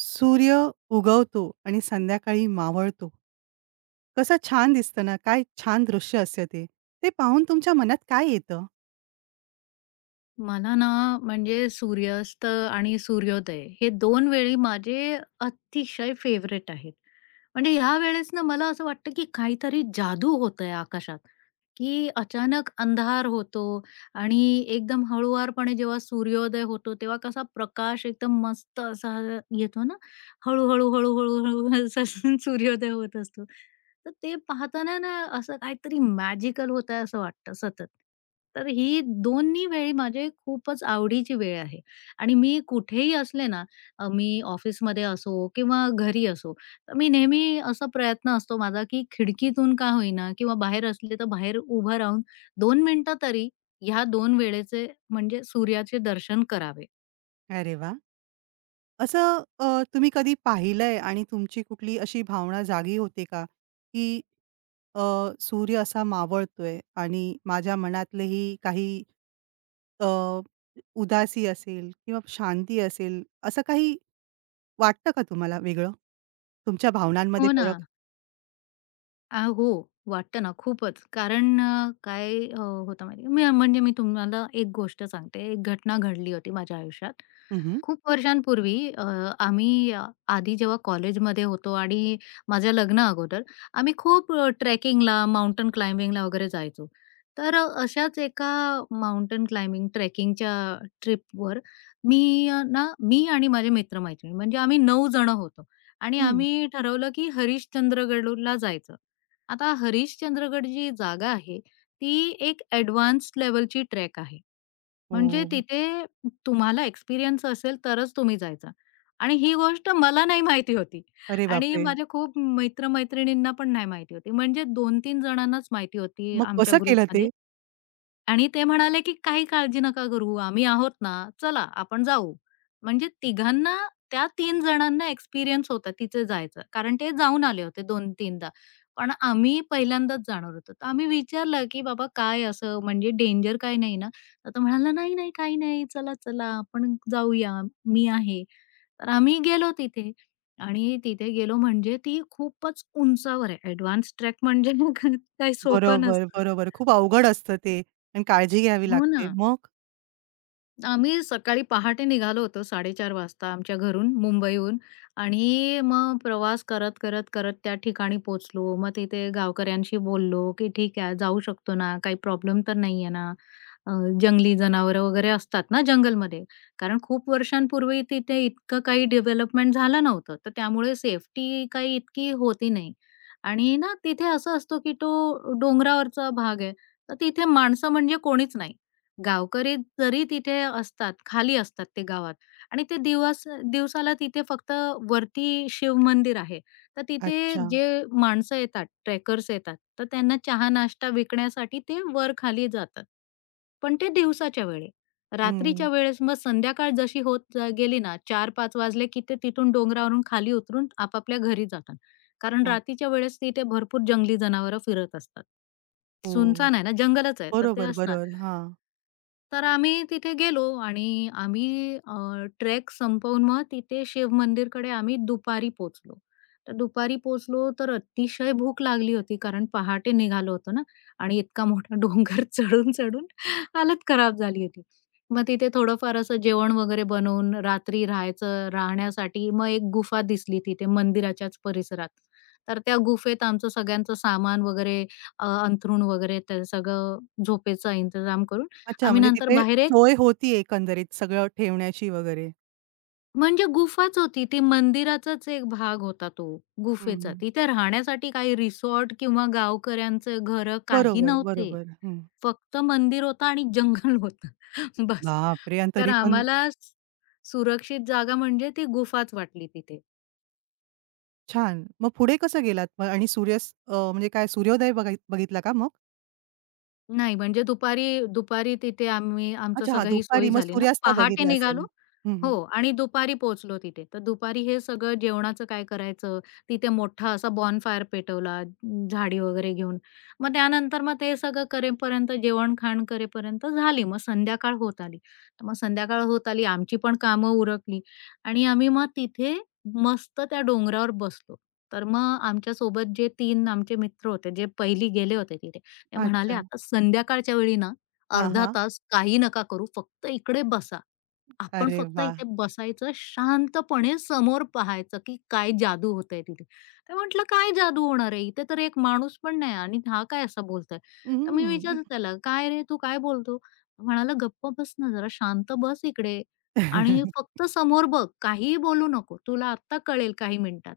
सूर्य उगवतो आणि संध्याकाळी मावळतो. कसं छान दिसतं ना, काय छान दृश्य असतं ते. ते पाहून तुमच्या मनात काय येतं? मला ना म्हणजे सूर्यास्त आणि सूर्योदय हे दोन वेळी माझे अतिशय फेवरेट आहेत. म्हणजे ह्या वेळेस ना मला असं वाटतं, की काहीतरी जादू होतंय आकाशात, की अचानक अंधार होतो आणि एकदम हळुवारपणे जेव्हा सूर्योदय होतो, तेव्हा कसा प्रकाश एकदम मस्त असा येतो ना, हळू-हळू, हळू-हळू, हळू हळू असं सूर्योदय होत असतो. तर ते पाहताना ना असं काहीतरी मॅजिकल होतंय असं वाटतं सतत. तर ही दोन्ही वेळी माझी खूपच आवडीची वेळ आहे आणि मी कुठेही असले ना, मी ऑफिसमध्ये असो किंवा घरी असो, तर मी नेहमी असा प्रयत्न असतो माझा, की खिडकीतून का होईना किंवा बाहेर असले तर बाहेर उभं राहून 2 मिनिटं तरी ह्या 2 वेळेचे म्हणजे सूर्याचे दर्शन करावे. अरे वाह! असं तुम्ही कधी पाहिलंय आणि तुमची कुठली अशी भावना जागी होते का? की अ, सूर्य असा मावळतोय आणि माझ्या मनातलेही काही अ, उदासी असेल किंवा शांती असेल, असं काही वाटतं का तुम्हाला वेगळं? तुमच्या भावनांमध्ये हो ना. फरक? हो. वाटतं ना खूपच. कारण काय होतं माहिती आहे म्हणजे मी तुम्हाला एक गोष्ट सांगते. एक घटना घडली होती माझ्या आयुष्यात. हं, हं. खूप वर्षांपूर्वी आम्ही आधी जेव्हा कॉलेजमध्ये होतो आणि माझ्या लग्ना अगोदर आम्ही खूप ट्रेकिंगला, माउंटन क्लाइम्बिंगला वगैरे जायचो. तर अशाच एका माउंटन क्लाइम्बिंग ट्रेकिंगच्या ट्रिपवर मी अ, ना मी आणि माझे मित्र म्हणजे आम्ही 9 जण होतो आणि हं. आम्ही ठरवलं की हरिश्चंद्रगडला जायचं. आता हरिश्चंद्रगड जी जागा आहे, ती एक एडव्हान्स लेव्हलची ट्रेक आहे. म्हणजे हो. तिथे तुम्हाला एक्सपिरियन्स असेल तरच तुम्ही जायचा आणि ही गोष्ट मला नाही माहिती होती अरे आणि बापरे! माझ्या खूप मित्र-मैत्रिणींना पण नाही माहिती होती. म्हणजे 2-3 जणांनाच माहिती होती मग आमच्या कसं केलं ते? ग्रुपमध्ये आणि ते म्हणाले, की "काही काळजी नका करू, आम्ही आहोत ना, चला आपण जाऊ." म्हणजे तिघांना त्या तीन जणांना एक्सपिरियन्स होता तिथे जायचा. कारण ते जाऊन आले होते 2-3दा. पण आम्ही पहिल्यांदाच जाणार होतो. तर आम्ही विचारलं, की "बाबा काय असं म्हणजे डेंजर काय नाही ना?" तर तो म्हणाला, "नाही, नाही, काही नाही. चला, आपण जाऊया. मी आहे." तर आम्ही गेलो तिथे आणि तिथे गेलो म्हणजे ती खूपच उंचावर आहे. एडवान्स ट्रॅक म्हणजे काही सोपं बरोबर, नसतं. बरोबर. खूप अवघड असतं ते आणि काळजी घ्यावी हो ना. लागते. मग? आम्ही सकाळी पहाटे निघालो होतो 4:30 वाजता आमच्या घरून मुंबईहून आणि मग प्रवास करत त्या ठिकाणी पोहोचलो. मग तिथे गावकऱ्यांशी बोललो, की "ठीक आहे, जाऊ शकतो ना? काही प्रॉब्लेम तर नाही आहे ना? अ, जंगली जनावरं वगैरे असतात ना जंगलमध्ये." कारण खूप वर्षांपूर्वी तिथे इतकं काही डेव्हलपमेंट झालं नव्हतं. तर त्यामुळे सेफ्टी काही इतकी होती नाही. आणि ना तिथे असं असतो, की तो डोंगरावरचा भाग आहे. तर तिथे माणसं म्हणजे कोणीच नाही. गावकरी जरी तिथे असतात, खाली असतात ते गावात आणि ते दिवस दिवसाला तिथे फक्त वरती शिवमंदिर आहे. तर तिथे अच्छा. जे माणसं येतात, ट्रेकर्स येतात, तर त्यांना चहा-नाश्ता विकण्यासाठी ते वर-खाली जातात. पण ते दिवसाच्या वेळी. हं. रात्रीच्या वेळेस मग संध्याकाळ जशी होत गेली ना 4-5 वाजले, की ते तिथून डोंगरावरून खाली उतरून आपापल्या घरी जातात. कारण हो, रात्रीच्या वेळेस तिथे भरपूर जंगली जनावरं फिरत असतात. हो. सुनसान आहे ना, जंगलच आहे, तर ते बरोबर, असणार. बरोबर. हां. तर आम्ही तिथे गेलो आणि आम्ही ट्रेक संपवून मग तिथे शिव मंदिरकडे आम्ही दुपारी पोचलो. तर दुपारी पोचलो तर अतिशय भूक लागली होती कारण पहाटे निघालो होतो ना आणि इतका मोठा डोंगर चढून-चढून हालत खराब झाली होती. मग तिथे थोडंफार असं जेवण वगैरे बनवून रात्री राहायचं राहण्यासाठी मग एक गुफा दिसली तिथे मंदिराच्याच परिसरात. तर त्या गुफेत आमचं सगळ्यांचं सामान वगैरे अंथरूण वगैरे ते सगळं झोपेचा इंतजाम करून अच्छा, आम्ही म्हणजे नंतर तिथे बाहेर एक सोय होती एकंदरीत सगळं ठेवण्याची वगैरे. म्हणजे गुफाच होती ती मंदिराचाच एक भाग होता तो हं, गुफेचा. हं. तिथे राहण्यासाठी काही रिसॉर्ट किंवा गावकऱ्यांचे घर काही बरोबर, नव्हते. बरोबर. हं. फक्त मंदिर होतं आणि जंगल होतं बस. बापरे! आणि तर तरी पण आम्हाला सुरक्षित जागा म्हणजे ती गुफाच वाटली तिथे. छान. मग पुढे कसं गेलात मग आणि सूर्यास्त म्हणजे काय सूर्योदय बघितला का मग? नाही म्हणजे दुपारी दुपारी तिथे आम्ही आमचं अच्छा हां, सगळं ही सोय दुपारी मग झाली ना. सूर्यास्त पहाटे बघितला असेल. निघालो हं, हो हं. आणि दुपारी पोहोचलो तिथे. तर दुपारी हे सगळं जेवणाचं काय करायचं, तिथे मोठा असा बॉनफायर पेटवला, झाडी वगैरे घेऊन. मग त्यानंतर मग ते सगळं करेपर्यंत, जेवण-खाण करेपर्यंत झाली. मग संध्याकाळ होत आली. तर मग संध्याकाळ होत आली, आमची पण कामं उरकली आणि आम्ही मग तिथे मस्त त्या डोंगरावर बसलो. तर मग आमच्यासोबत जे 3 आमचे मित्र होते, जे पहिली गेले होते तिथे, ते म्हणाले, अच्छा. "आता संध्याकाळच्या वेळी ना, हां, अर्धा हां. तास काही नका करू, फक्त इकडे बसा." आपण अरे फक्त वाह! इथे बसायचं, शांतपणे समोर पाहायचं, की काय जादू होतंय तिथे. तर म्हटलं, "काय जादू होणार आहे? इथे तर एक माणूस पण नाही आणि हा काय असा बोलतोय?" तर मी हं. विचारलं त्याला, "काय रे, तू काय बोलतो?" म्हणाला, "गप्प बस ना जरा, शांत बस इकडे आणि फक्त समोर बघ, काहीही बोलू नको. तुला आत्ता कळेल काही मिनिटात."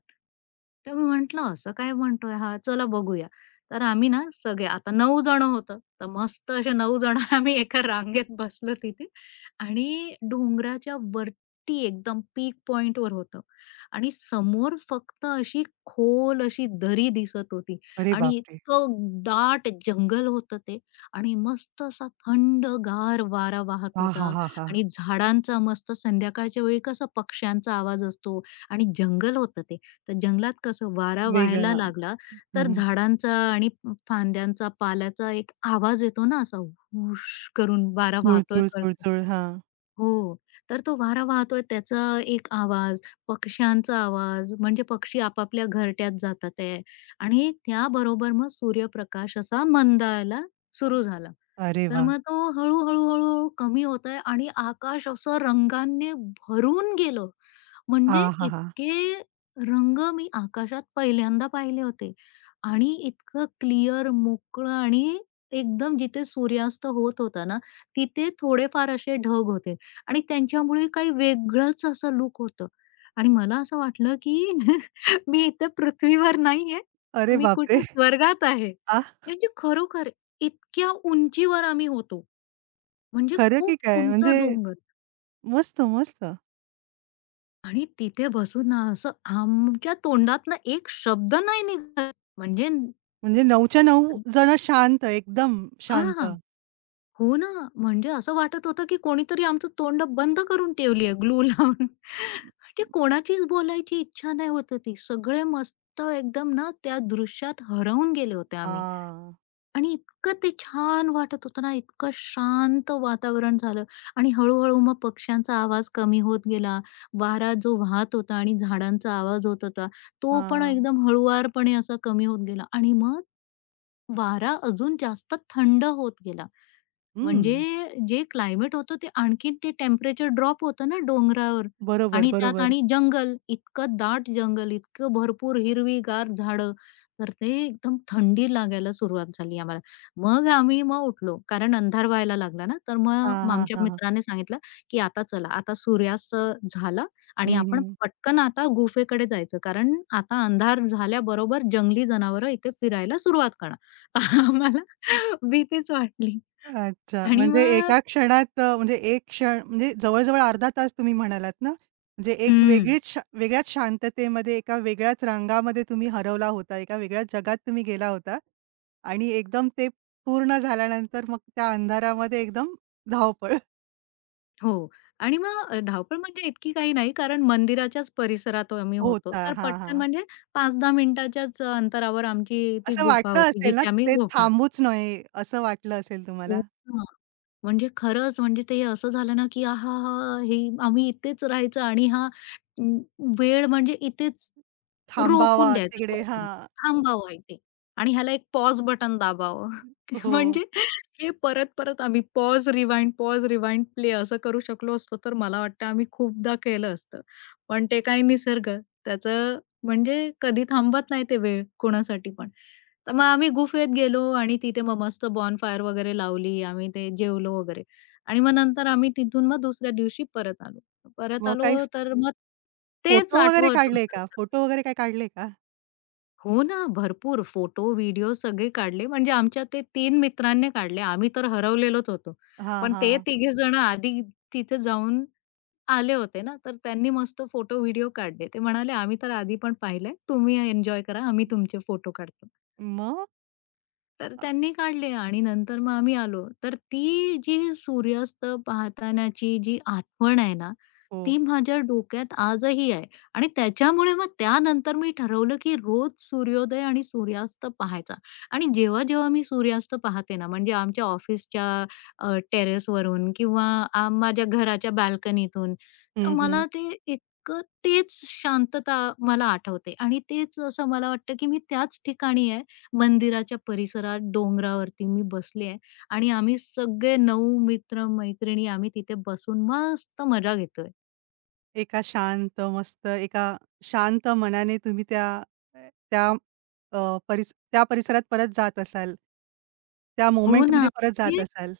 तर मी म्हटलं, "असं काय म्हणतोय हा? चला बघूया." तर आम्ही ना सगळे आता 9 जण होतो. तर मस्त असे 9 जण आम्ही एका रांगेत बसलो तिथे आणि डोंगराच्या वरती एकदम पीक पॉइंट वर होतं आणि समोर फक्त अशी खोल अशी दरी दिसत होती अरे आणि बापरे! इतकं दाट जंगल होतं ते आणि मस्त असा थंडगार वारा वाहत हां, होता हां, हां, हां. आणि झाडांचा मस्त संध्याकाळच्या वेळी कसं पक्ष्यांचा आवाज असतो आणि जंगल होतं ते तर जंगलात कसं वारा व्हायला वेगळा लागला तर हं, झाडांचा आणि फांद्यांचा पाल्याचा एक आवाज येतो ना असा हुश करून वारा वाहतोय चुळचुळ, चुळचुळ. हां. हो. तर तो वारा वाहतोय त्याचा एक आवाज, पक्ष्यांचा आवाज, म्हणजे पक्षी आपापल्या घरट्यात जातात आहे आणि त्याबरोबर मग सूर्यप्रकाश असा मंदायला सुरू झाला. अरे तर वाह! मग तो हळू, हळू, हळू, कमी होत आहे आणि आकाश असं रंगांनी भरून गेलं. म्हणजे आहाहा! इतके रंग मी आकाशात पहिल्यांदा पाहिले होते आणि इतकं क्लिअर, मोकळं आणि एकदम जिथे सूर्यास्त होत होता ना, तिथे थोडेफार असे ढग होते आणि त्यांच्यामुळे काही वेगळंच असं लूक होतं आणि मला असं वाटलं, की मी इथे पृथ्वीवर नाहीये, अरे मी बापरे! कुठे स्वर्गात आहे. आह! म्हणजे खरोखर इतक्या उंचीवर आम्ही होतो. म्हणजे खरं की खूप काय? उंच म्हणजे डोंगर. मस्त, मस्त. आणि तिथे बसून ना असं आमच्या तोंडातनं एक शब्द नाही निघाला. म्हणजे म्हणजे 9च्या 9 जण शांत, एकदम शांत. हां. हो ना. म्हणजे असं वाटत होतं, की कोणीतरी आमचं तोंड बंद करून ठेवली आहे ग्लू लावून. म्हणजे कोणाचीच बोलायची इच्छा नाही होत होती. सगळे मस्त एकदम ना त्या दृश्यात हरवून गेले होते आम्ही. हां, आणि इतकं ते छान वाटत होतं ना, इतकं शांत वातावरण झालं आणि हळू-हळू मग पक्ष्यांचा आवाज कमी होत गेला. वारा जो वाहत होता आणि झाडांचा आवाज होत होता, तो पण हां. एकदम हळुवारपणे असा कमी होत गेला आणि मग वारा अजून जास्त थंड होत गेला. हं. म्हणजे जे क्लायमेट होतं ते आणखीन ते टेम्परेचर ड्रॉप होतं ना डोंगरावर बरोबर, आणि त्यात बरोबर. आणि जंगल, इतकं दाट जंगल, इतकं भरपूर हिरवीगार झाडं, तर ते एकदम थंडी लागायला सुरुवात झाली आम्हाला. मग आम्ही मग उठलो, कारण अंधार व्हायला लागला ना, तर हां, मग हां, आमच्या हां, हां. मित्राने सांगितलं, की "आता चला, आता सूर्यास्त झाला आणि हं, आपण हं. पटकन आता गुफेकडे जायचं, कारण आता अंधार झाल्याबरोबर जंगली जनावरं इथे फिरायला सुरुवात करणार." आम्हाला भीतीच वाटली. अच्छा. आणि म्हणजे मग एका क्षणात म्हणजे एक क्षण म्हणजे जवळ-जवळ अर्धा तास तुम्ही म्हणालात ना? म्हणजे एक हं, वेगळीच वेगळ्याच शांततेमध्ये, एका वेगळ्याच रंगामध्ये तुम्ही हरवला होता, एका वेगळ्याच जगात तुम्ही गेला होता आणि एकदम ते पूर्ण झाल्यानंतर मग त्या अंधारामध्ये एकदम धावपळ हो. आणि मग धावपळ म्हणजे इतकी काही नाही, कारण मंदिराच्याच परिसरात आम्ही होतो. होता. तर हां, हां. पटकन म्हणजे 5-10 मिनिटाच्याच अंतरावर आमची ती असं गुफा वाटलं होती, असेल ना, जिथे आम्ही ते झोपणार. थांबूच नये असं वाटलं असेल तुम्हाला? हां, म्हणजे खरंच म्हणजे ते असं झालं ना, की आहाहा! हे आम्ही इथेच राहायचं आणि हा अं, वेळ म्हणजे इथेच थांबावा रोखून द्यायचं तिकडे कोणीतरी. हां. थांबावं इथे आणि ह्याला एक पॉज बटन दाबावं. हो. म्हणजे हे परत-परत आम्ही pause, rewind, pause, rewind, play असं करू शकलो असतो, तर मला वाटतं आम्ही खूपदा केलं असतं. पण ते काय निसर्ग त्याचं म्हणजे कधी थांबत नाही ते वेळ कोणासाठी पण. तर मग आम्ही गुफेत गेलो आणि तिथे मग मस्त बॉनफायर वगैरे लावली. आम्ही ते जेवलो वगैरे आणि मग नंतर आम्ही तिथून मग दुसऱ्या दिवशी परत आलो. परत मग आलो काही तर मग तेच फोटो वगैरे आठवत होतं. काढले का? फोटो वगैरे काही काढले का? हो ना, भरपूर फोटो, व्हिडिओ सगळे काढले. म्हणजे आमच्या ते तीन मित्रांनी काढले. आम्ही तर हरवलेलोच होतो. हां, पण ते हां. तिघे जण आधी तिथे जाऊन आले होते ना, तर त्यांनी मस्त फोटो, व्हिडिओ काढले. ते म्हणाले, "आम्ही तर आधी पण पाहिलंय. तुम्ही एन्जॉय करा. आम्ही तुमचे फोटो काढतो." मग? तर त्यांनी काढले आणि नंतर मग आम्ही आलो. तर ती जी सूर्यास्त पाहतानाची जी आठवण आहे ना, हो. ती माझ्या डोक्यात आजही आहे आणि त्याच्यामुळे मग त्यानंतर मी ठरवलं, की रोज सूर्योदय आणि सूर्यास्त पाहायचा आणि जेव्हा-जेव्हा मी सूर्यास्त पाहते ना, म्हणजे आमच्या ऑफिसच्या टेरेसवरून किंवा माझ्या घराच्या बाल्कनीतून, तर हं, हं. मला ते इतकं तेच शांतता मला आठवते आणि तेच असं मला वाटतं, की मी त्याच ठिकाणी आहे. मंदिराच्या परिसरात डोंगरावरती मी बसली आहे आणि आम्ही सगळे 9 मित्र-मैत्रिणी आम्ही तिथे बसून मस्त मजा घेतोय. एका शांत मस्त, एका शांत मनाने तुम्ही त्या त्या त्या परिसरात परत जात असाल. त्या हो मोमेंटमध्ये ना. परत जात ते असाल.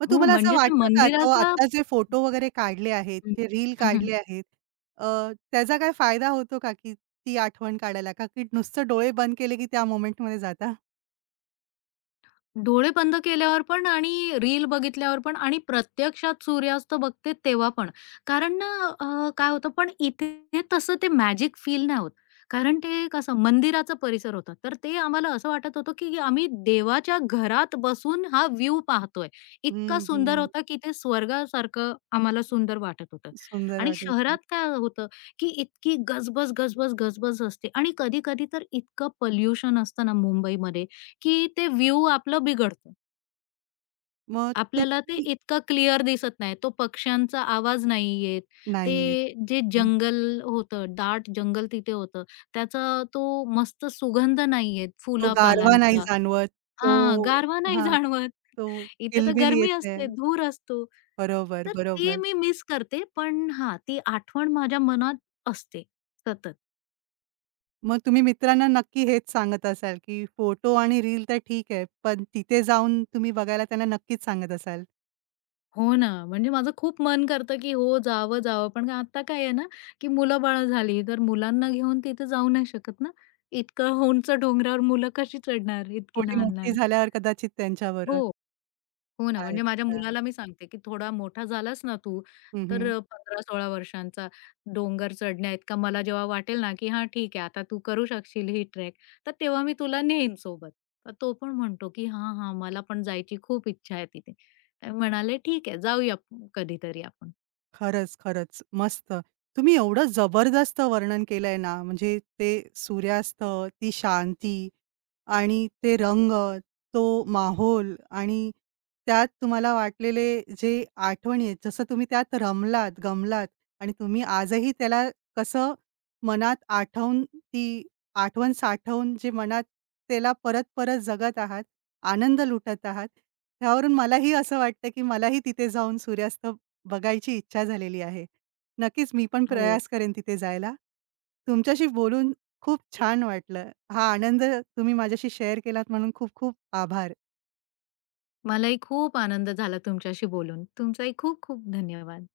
मग हो, तुम्हाला असं म्हणजे ते वाटतं का, तो मंदिराचा आत्ता जे फोटो वगैरे काढले आहेत, हं. ते रील काढले आहेत, अ, त्याचा काय फायदा होतो का की ती आठवण काढायला? का की नुसतं डोळे बंद केले की त्या मोमेंटमध्ये जाता? डोळे बंद केल्यावर पण आणि रील बघितल्यावर पण आणि प्रत्यक्षात सूर्यास्त बघते तेव्हा पण. कारण ना काय होतं पण इथे तसं ते मॅजिक फील नाही होत. कारण ते कसं मंदिराचा परिसर होता. तर ते आम्हाला असं वाटत होतं, की आम्ही देवाच्या घरात बसून हा व्ह्यू पाहतोय. इतका हं, सुंदर हं. होता, की ते स्वर्गासारखं आम्हाला सुंदर वाटत होतं. सुंदर आणि वाटत होतं. शहरात काय होतं, की इतकी गजबज, असते आणि कधी-कधी तर इतकं पोल्युशन असतं ना मुंबईमध्ये. की ते व्ह्यू आपलं बिघडतं. मग आपल्याला ते तुम्ही इतकं क्लिअर दिसत नाही. तो पक्ष्यांचा आवाज नाही येत. नाहीयेत. ते जे जंगल होतं, दाट जंगल तिथे होतं. त्याचा तो मस्त सुगंध नाही येत तो गारवा नाही फुलापालांचा. जाणवत. तो हां, गारवा नाही हां, जाणवत. तो इथे तर किलबिल गरमी येते. असते, धूर असतो. बरोबर, तर ते बरोबर. मी मिस करते. पण हां, ती आठवण माझ्या मनात असते सतत. मग तुम्ही मित्रांना नक्की हेच सांगत असाल, की फोटो आणि रील तर ठीक आहे, पण तिथे जाऊन तुम्ही बघायला त्यांना नक्कीच सांगत असाल. हो ना, म्हणजे माझं खूप मन करतं, की हो, जावं, जावं. पण आता काय आहे ना, की मुलं-बाळं झाली, तर मुलांना घेऊन तिथे जाऊ नाही शकत ना. इतकं उंच डोंगरावर मुलं कशी चढणार, इतकी थोडी मोठी लहान-लहान. झाल्यावर कदाचित त्यांच्याबरोबर. हो, हो ना, म्हणजे माझ्या अच्छा. मुलाला मी सांगते, की "थोडा मोठा झालास ना तू, हं, तर हं. 15-16 वर्षांचा डोंगर चढण्याइतका मला जेव्हा वाटेल ना, की हां, ठीक आहे, आता तू करू शकशील ही ट्रेक, तर तेव्हा मी तुला नेईन सोबत." तर तो पण म्हणतो, की "हां, हां, मला पण जायची खूप इच्छा आहे तिथे." तर म्हणाले, "ठीक आहे, जाऊया आपण कधीतरी आपण." खरंच, खरंच. मस्त. तुम्ही एवढं जबरदस्त वर्णन केलंय ना, म्हणजे ते सूर्यास्त, ती शांती आणि ते रंग, तो माहोल आणि त्यात तुम्हाला वाटलेले जे आठवणी आहेत, जसं तुम्ही त्यात रमलात, गमलात आणि तुम्ही आजही त्याला कसं मनात आठवून, ती आठवण साठवून जे मनात त्याला परत-परत जगत आहात, आनंद लुटत आहात. त्यावरून मलाही असं वाटतं, की मलाही तिथे जाऊन सूर्यास्त बघायची इच्छा झालेली आहे. नक्कीच मी पण हो, प्रयास करेन तिथे जायला. तुमच्याशी बोलून खूप छान वाटलं. हा आनंद तुम्ही माझ्याशी शेअर केलात म्हणून खूप खूप आभार. मलाही खूप आनंद झाला तुमच्याशी बोलून. तुमचाही खूप खूप धन्यवाद.